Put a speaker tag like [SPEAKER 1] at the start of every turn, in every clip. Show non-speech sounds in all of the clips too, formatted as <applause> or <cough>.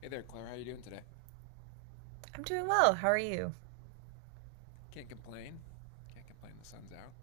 [SPEAKER 1] Hey there, Claire. How are you doing today?
[SPEAKER 2] I'm doing well. How are you?
[SPEAKER 1] Can't complain. Can't complain. The sun's out.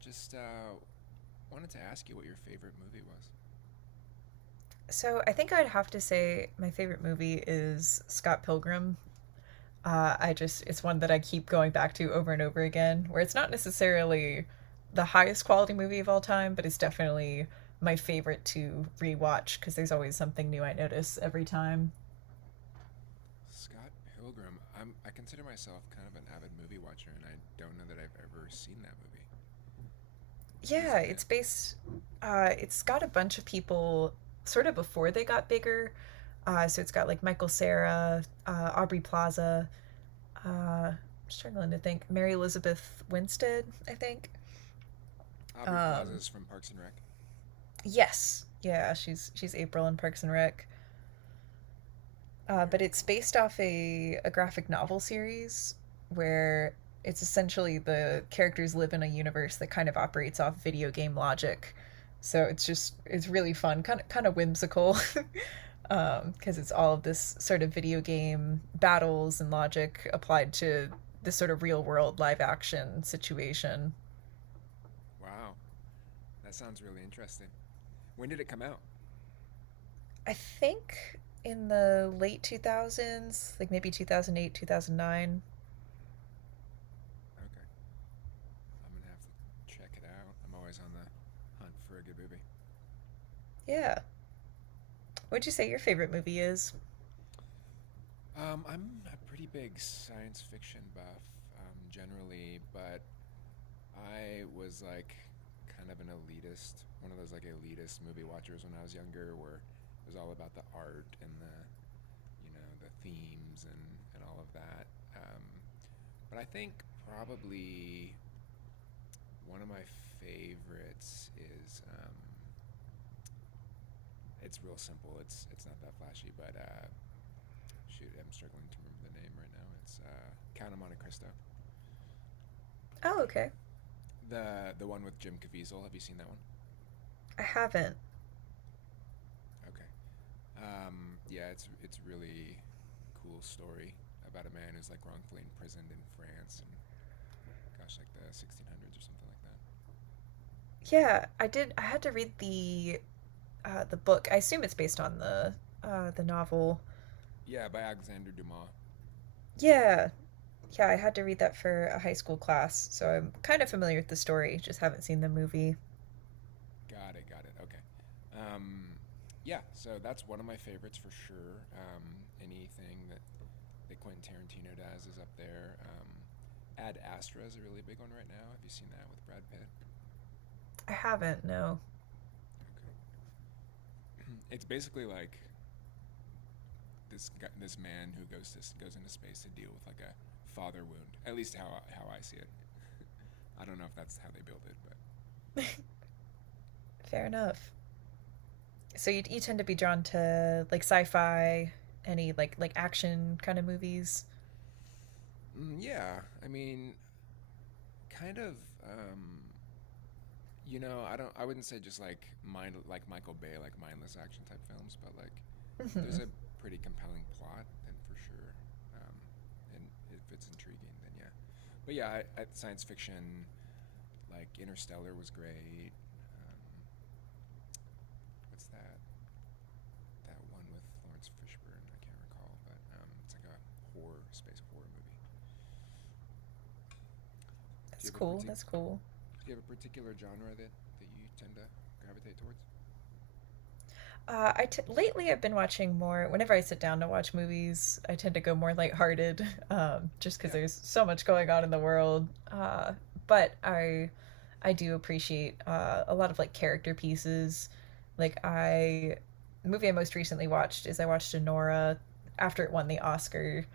[SPEAKER 1] Just wanted to ask you what your favorite movie was.
[SPEAKER 2] So I think I'd have to say my favorite movie is Scott Pilgrim. I just it's one that I keep going back to over and over again, where it's not necessarily the highest quality movie of all time, but it's definitely my favorite to rewatch because there's always something new I notice every time.
[SPEAKER 1] Scott Pilgrim. I consider myself kind of an avid movie watcher, and I don't know that I've ever seen that movie. Who's
[SPEAKER 2] Yeah,
[SPEAKER 1] in it?
[SPEAKER 2] it's based. It's got a bunch of people sort of before they got bigger. So it's got like Michael Sarah, Aubrey Plaza, uh, I'm struggling to think. Mary Elizabeth Winstead, I think.
[SPEAKER 1] Aubrey
[SPEAKER 2] Um,
[SPEAKER 1] Plaza's from Parks and Rec.
[SPEAKER 2] yes, yeah,
[SPEAKER 1] Okay.
[SPEAKER 2] she's April in Parks and Rec. But
[SPEAKER 1] Very
[SPEAKER 2] it's
[SPEAKER 1] cool.
[SPEAKER 2] based off a graphic novel series where it's essentially the characters live in a universe that kind of operates off video game logic. So it's really fun, kind of whimsical, <laughs> because it's all of this sort of video game battles and logic applied to this sort of real world live action situation.
[SPEAKER 1] Wow. That sounds really interesting. When did it come out?
[SPEAKER 2] I think in the late 2000s, like maybe 2008, 2009.
[SPEAKER 1] Okay. I'm gonna have to check it out. I'm always on the hunt for a good movie.
[SPEAKER 2] Yeah. What'd you say your favorite movie is?
[SPEAKER 1] I'm a pretty big science fiction buff, generally, but I was like kind of an elitist, one of those like elitist movie watchers when I was younger, where it was all about the art and the, you know, the themes and all of that. Um, but I think probably one of my favorites is it's real simple. It's not that flashy, but shoot, I'm struggling to remember the name right now. It's Count of Monte Cristo.
[SPEAKER 2] Oh, okay.
[SPEAKER 1] The one with Jim Caviezel. Have you seen that one?
[SPEAKER 2] I haven't.
[SPEAKER 1] Okay. Yeah, it's really cool story about a man who's like wrongfully imprisoned in France and gosh, like the 1600s or something like that.
[SPEAKER 2] Yeah, I did. I had to read the book. I assume it's based on the novel.
[SPEAKER 1] Yeah, by Alexandre Dumas.
[SPEAKER 2] Yeah, yeah. I had to read that for a high school class, so I'm kind of familiar with the story. Just haven't seen the movie.
[SPEAKER 1] Got it. Got it. Okay. Um, yeah, so that's one of my favorites for sure. Anything that Quentin Tarantino does is up there. Ad Astra is a really big one right now. Have you seen that with Brad Pitt?
[SPEAKER 2] I haven't. No.
[SPEAKER 1] Okay. <clears throat> it's basically like this guy, this man who goes into space to deal with like a father wound. At least how I see it. I don't know if that's how they build it, but
[SPEAKER 2] <laughs> Fair enough. So you tend to be drawn to like sci-fi, any like action kind of movies.
[SPEAKER 1] mm, yeah, I mean, kind of. You know, I don't. I wouldn't say just like mind like Michael Bay, like mindless action type films, but like if there's
[SPEAKER 2] Hmm.
[SPEAKER 1] a pretty compelling plot, then for sure. Um, and if it's intriguing, then yeah. But yeah, science fiction like Interstellar was great. Um, what's that? That one with Lawrence Fishburne. I can't recall, but it's like a horror space horror movie. Do
[SPEAKER 2] That's
[SPEAKER 1] you have a
[SPEAKER 2] cool. That's cool.
[SPEAKER 1] Do you have a particular genre that you tend to gravitate towards?
[SPEAKER 2] Lately I've been watching more. Whenever I sit down to watch movies, I tend to go more lighthearted, <laughs> just because
[SPEAKER 1] Yeah,
[SPEAKER 2] there's so much going on in the world. But I, I do appreciate a lot of like character pieces. Like I, the movie I most recently watched is I watched Anora after it won the Oscar,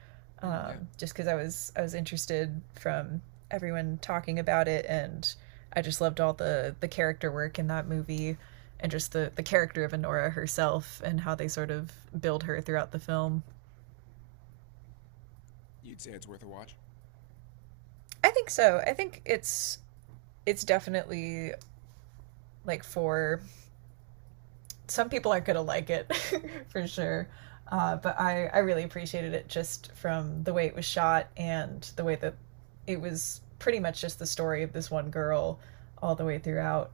[SPEAKER 1] mm, yeah.
[SPEAKER 2] just because I was interested from everyone talking about it, and I just loved all the character work in that movie. And just the character of Honora herself and how they sort of build her throughout the film.
[SPEAKER 1] You'd say it's worth a watch,
[SPEAKER 2] I think so. I think it's definitely like for some people aren't gonna like it <laughs> for sure. I really appreciated it just from the way it was shot and the way that it was pretty much just the story of this one girl all the way throughout.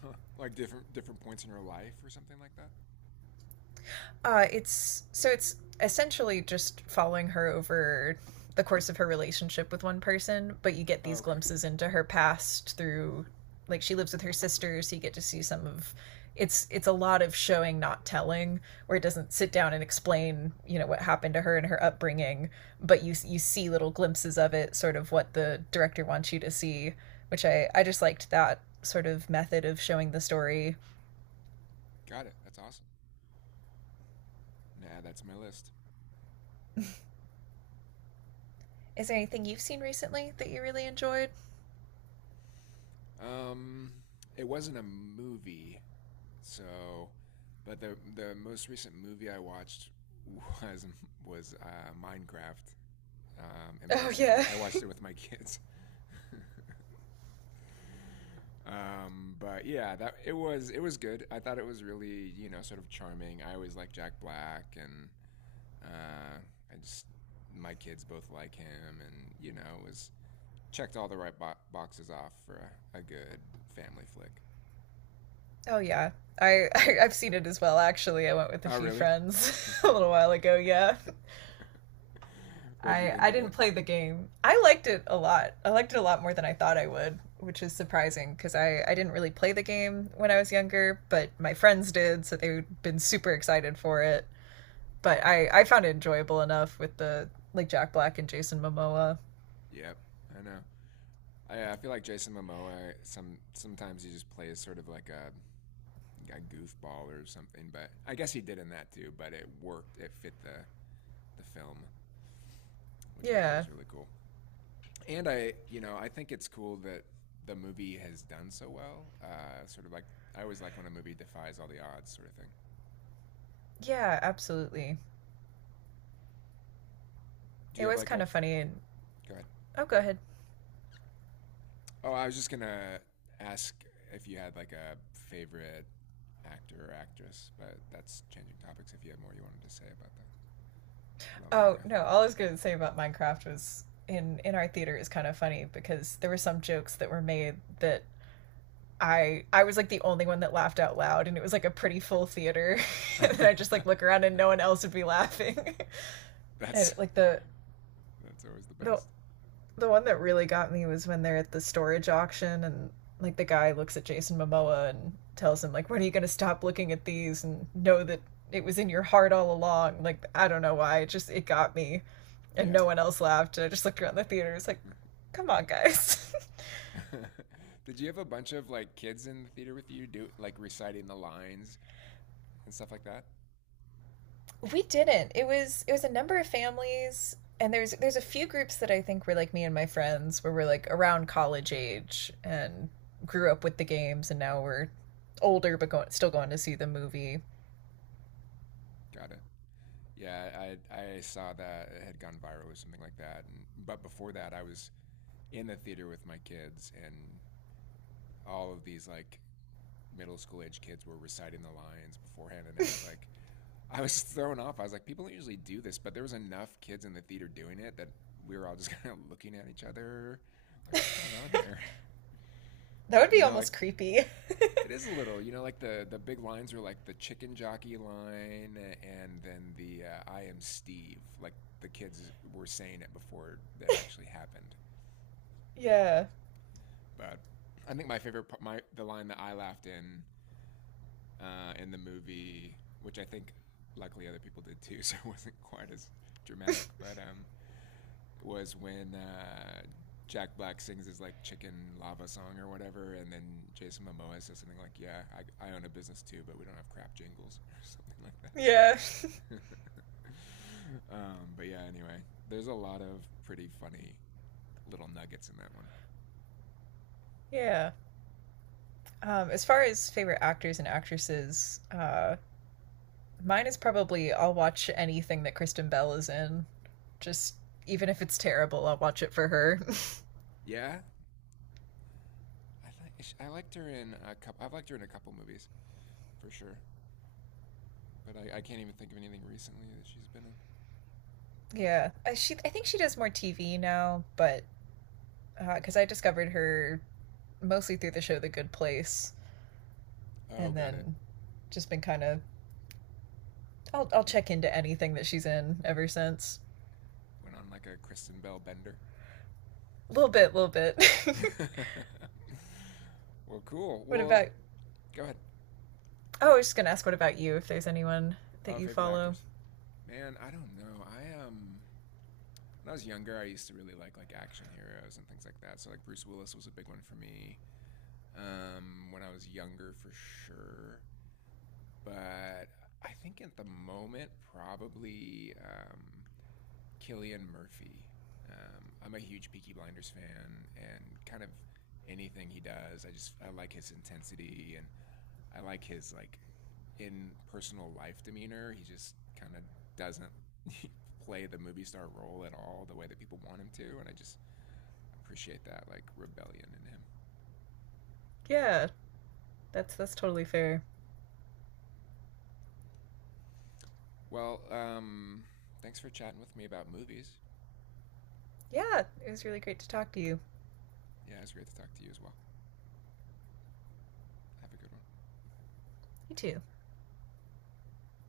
[SPEAKER 1] huh? Like different different points in your life or something like that.
[SPEAKER 2] It's so it's essentially just following her over the course of her relationship with one person, but you get
[SPEAKER 1] Oh,
[SPEAKER 2] these
[SPEAKER 1] okay,
[SPEAKER 2] glimpses into her past through like she lives with her sister, so you get to see some of it's a lot of showing not telling, where it doesn't sit down and explain you know what happened to her and her upbringing. But you see little glimpses of it, sort of what the director wants you to see, which I just liked that sort of method of showing the story.
[SPEAKER 1] got it. That's awesome. Nah, that's my list.
[SPEAKER 2] Is there anything you've seen recently that you really enjoyed?
[SPEAKER 1] Um, it wasn't a movie, so, but the most recent movie I watched <laughs> was was Minecraft,
[SPEAKER 2] Oh
[SPEAKER 1] embarrassingly.
[SPEAKER 2] yeah.
[SPEAKER 1] I watched it with my kids. <laughs> But yeah, that it was good. I thought it was really, you know, sort of charming. I always like Jack Black, and uh, I just my kids both like him, and you know it was checked all the right boxes off for a good family flick.
[SPEAKER 2] Oh yeah. I've seen it as well actually. I went with a
[SPEAKER 1] Oh
[SPEAKER 2] few
[SPEAKER 1] really?
[SPEAKER 2] friends <laughs> a little while ago, yeah.
[SPEAKER 1] <laughs> What'd you think
[SPEAKER 2] I
[SPEAKER 1] of
[SPEAKER 2] didn't
[SPEAKER 1] it?
[SPEAKER 2] play the game. I liked it a lot. I liked it a lot more than I thought I would, which is surprising because I didn't really play the game when I was younger, but my friends did, so they've been super excited for it. But I found it enjoyable enough with the like Jack Black and Jason Momoa.
[SPEAKER 1] Yep, I know. I feel like Jason Momoa. Sometimes he just plays sort of like a goofball or something. But I guess he did in that too. But it worked. It fit the film, which I thought
[SPEAKER 2] Yeah.
[SPEAKER 1] was really cool. And I, you know, I think it's cool that the movie has done so well. Sort of like I always like when a movie defies all the odds, sort of thing.
[SPEAKER 2] Yeah, absolutely.
[SPEAKER 1] Do
[SPEAKER 2] It
[SPEAKER 1] you have
[SPEAKER 2] was
[SPEAKER 1] like
[SPEAKER 2] kind
[SPEAKER 1] a?
[SPEAKER 2] of funny and.
[SPEAKER 1] Go ahead.
[SPEAKER 2] Oh, go ahead.
[SPEAKER 1] Oh, I was just gonna ask if you had like a favorite actor or actress, but that's changing topics. If you had more you wanted to say about that about
[SPEAKER 2] Oh no! All I was going to say about Minecraft was in our theater is kind of funny because there were some jokes that were made that I was like the only one that laughed out loud, and it was like a pretty full theater. <laughs> And I just
[SPEAKER 1] Minecraft,
[SPEAKER 2] like look around and no one else would be laughing.
[SPEAKER 1] <laughs>
[SPEAKER 2] <laughs>
[SPEAKER 1] that's
[SPEAKER 2] And like the
[SPEAKER 1] that's always the
[SPEAKER 2] the
[SPEAKER 1] best.
[SPEAKER 2] the one that really got me was when they're at the storage auction, and like the guy looks at Jason Momoa and tells him, like, when are you going to stop looking at these and know that it was in your heart all along. Like I don't know why, it just it got me, and
[SPEAKER 1] Yeah.
[SPEAKER 2] no one else laughed, and I just looked around the theater, it's like, come on guys.
[SPEAKER 1] <laughs> Did you have a bunch of like kids in the theater with you do like reciting the lines and stuff like that?
[SPEAKER 2] <laughs> We didn't, it was a number of families, and there's a few groups that I think were like me and my friends, where we're like around college age and grew up with the games, and now we're older but going, still going to see the movie.
[SPEAKER 1] Got it. Yeah, I saw that it had gone viral or something like that. And but before that, I was in the theater with my kids, and all of these like middle school age kids were reciting the lines beforehand, and it was like I was <laughs> thrown off. I was like, people don't usually do this, but there was enough kids in the theater doing it that we were all just <laughs> kind of looking at each other, like, what's going on here?
[SPEAKER 2] That would
[SPEAKER 1] You
[SPEAKER 2] be
[SPEAKER 1] know, like
[SPEAKER 2] almost creepy.
[SPEAKER 1] it is a little, you know, like the big lines are like the chicken jockey line, and then the "I am Steve." Like the kids were saying it before that actually happened.
[SPEAKER 2] <laughs> Yeah.
[SPEAKER 1] But I think my favorite part, my the line that I laughed in the movie, which I think luckily other people did too, <laughs> so it wasn't quite as dramatic. But was when Jack Black sings his like chicken lava song or whatever, and then Jason Momoa says something like, "Yeah, I own a business too, but we don't have crap jingles <laughs> or something
[SPEAKER 2] Yeah.
[SPEAKER 1] like that." <laughs> But yeah, anyway, there's a lot of pretty funny little nuggets in that one.
[SPEAKER 2] Yeah. As far as favorite actors and actresses, mine is probably I'll watch anything that Kristen Bell is in. Just even if it's terrible, I'll watch it for her.
[SPEAKER 1] Yeah, I like I liked her in a couple. I've liked her in a couple movies for sure, but I can't even think of anything recently that she's been in.
[SPEAKER 2] <laughs> Yeah, she I think she does more TV now, but because I discovered her mostly through the show The Good Place,
[SPEAKER 1] Oh,
[SPEAKER 2] and
[SPEAKER 1] got it.
[SPEAKER 2] then just been kind of I'll check into anything that she's in ever since.
[SPEAKER 1] Went on like a Kristen Bell bender.
[SPEAKER 2] A little bit, a little bit. <laughs>
[SPEAKER 1] <laughs> well, cool.
[SPEAKER 2] What
[SPEAKER 1] Well,
[SPEAKER 2] about—
[SPEAKER 1] go ahead.
[SPEAKER 2] Oh, I was just gonna ask, what about you, if there's anyone that
[SPEAKER 1] Oh,
[SPEAKER 2] you
[SPEAKER 1] favorite
[SPEAKER 2] follow.
[SPEAKER 1] actors? Man, I don't know. I when I was younger, I used to really like action heroes and things like that. So like Bruce Willis was a big one for me. When I was younger, for sure. But I think at the moment, probably Killian Murphy. I'm a huge Peaky Blinders fan, and kind of anything he does, I just I like his intensity and I like his like in personal life demeanor. He just kind of doesn't <laughs> play the movie star role at all the way that people want him to. And I just appreciate that like rebellion in him.
[SPEAKER 2] Yeah, that's totally fair.
[SPEAKER 1] Well, thanks for chatting with me about movies.
[SPEAKER 2] Yeah, it was really great to talk to you.
[SPEAKER 1] Yeah, it's great to talk to you as well. Have a good one.
[SPEAKER 2] You too.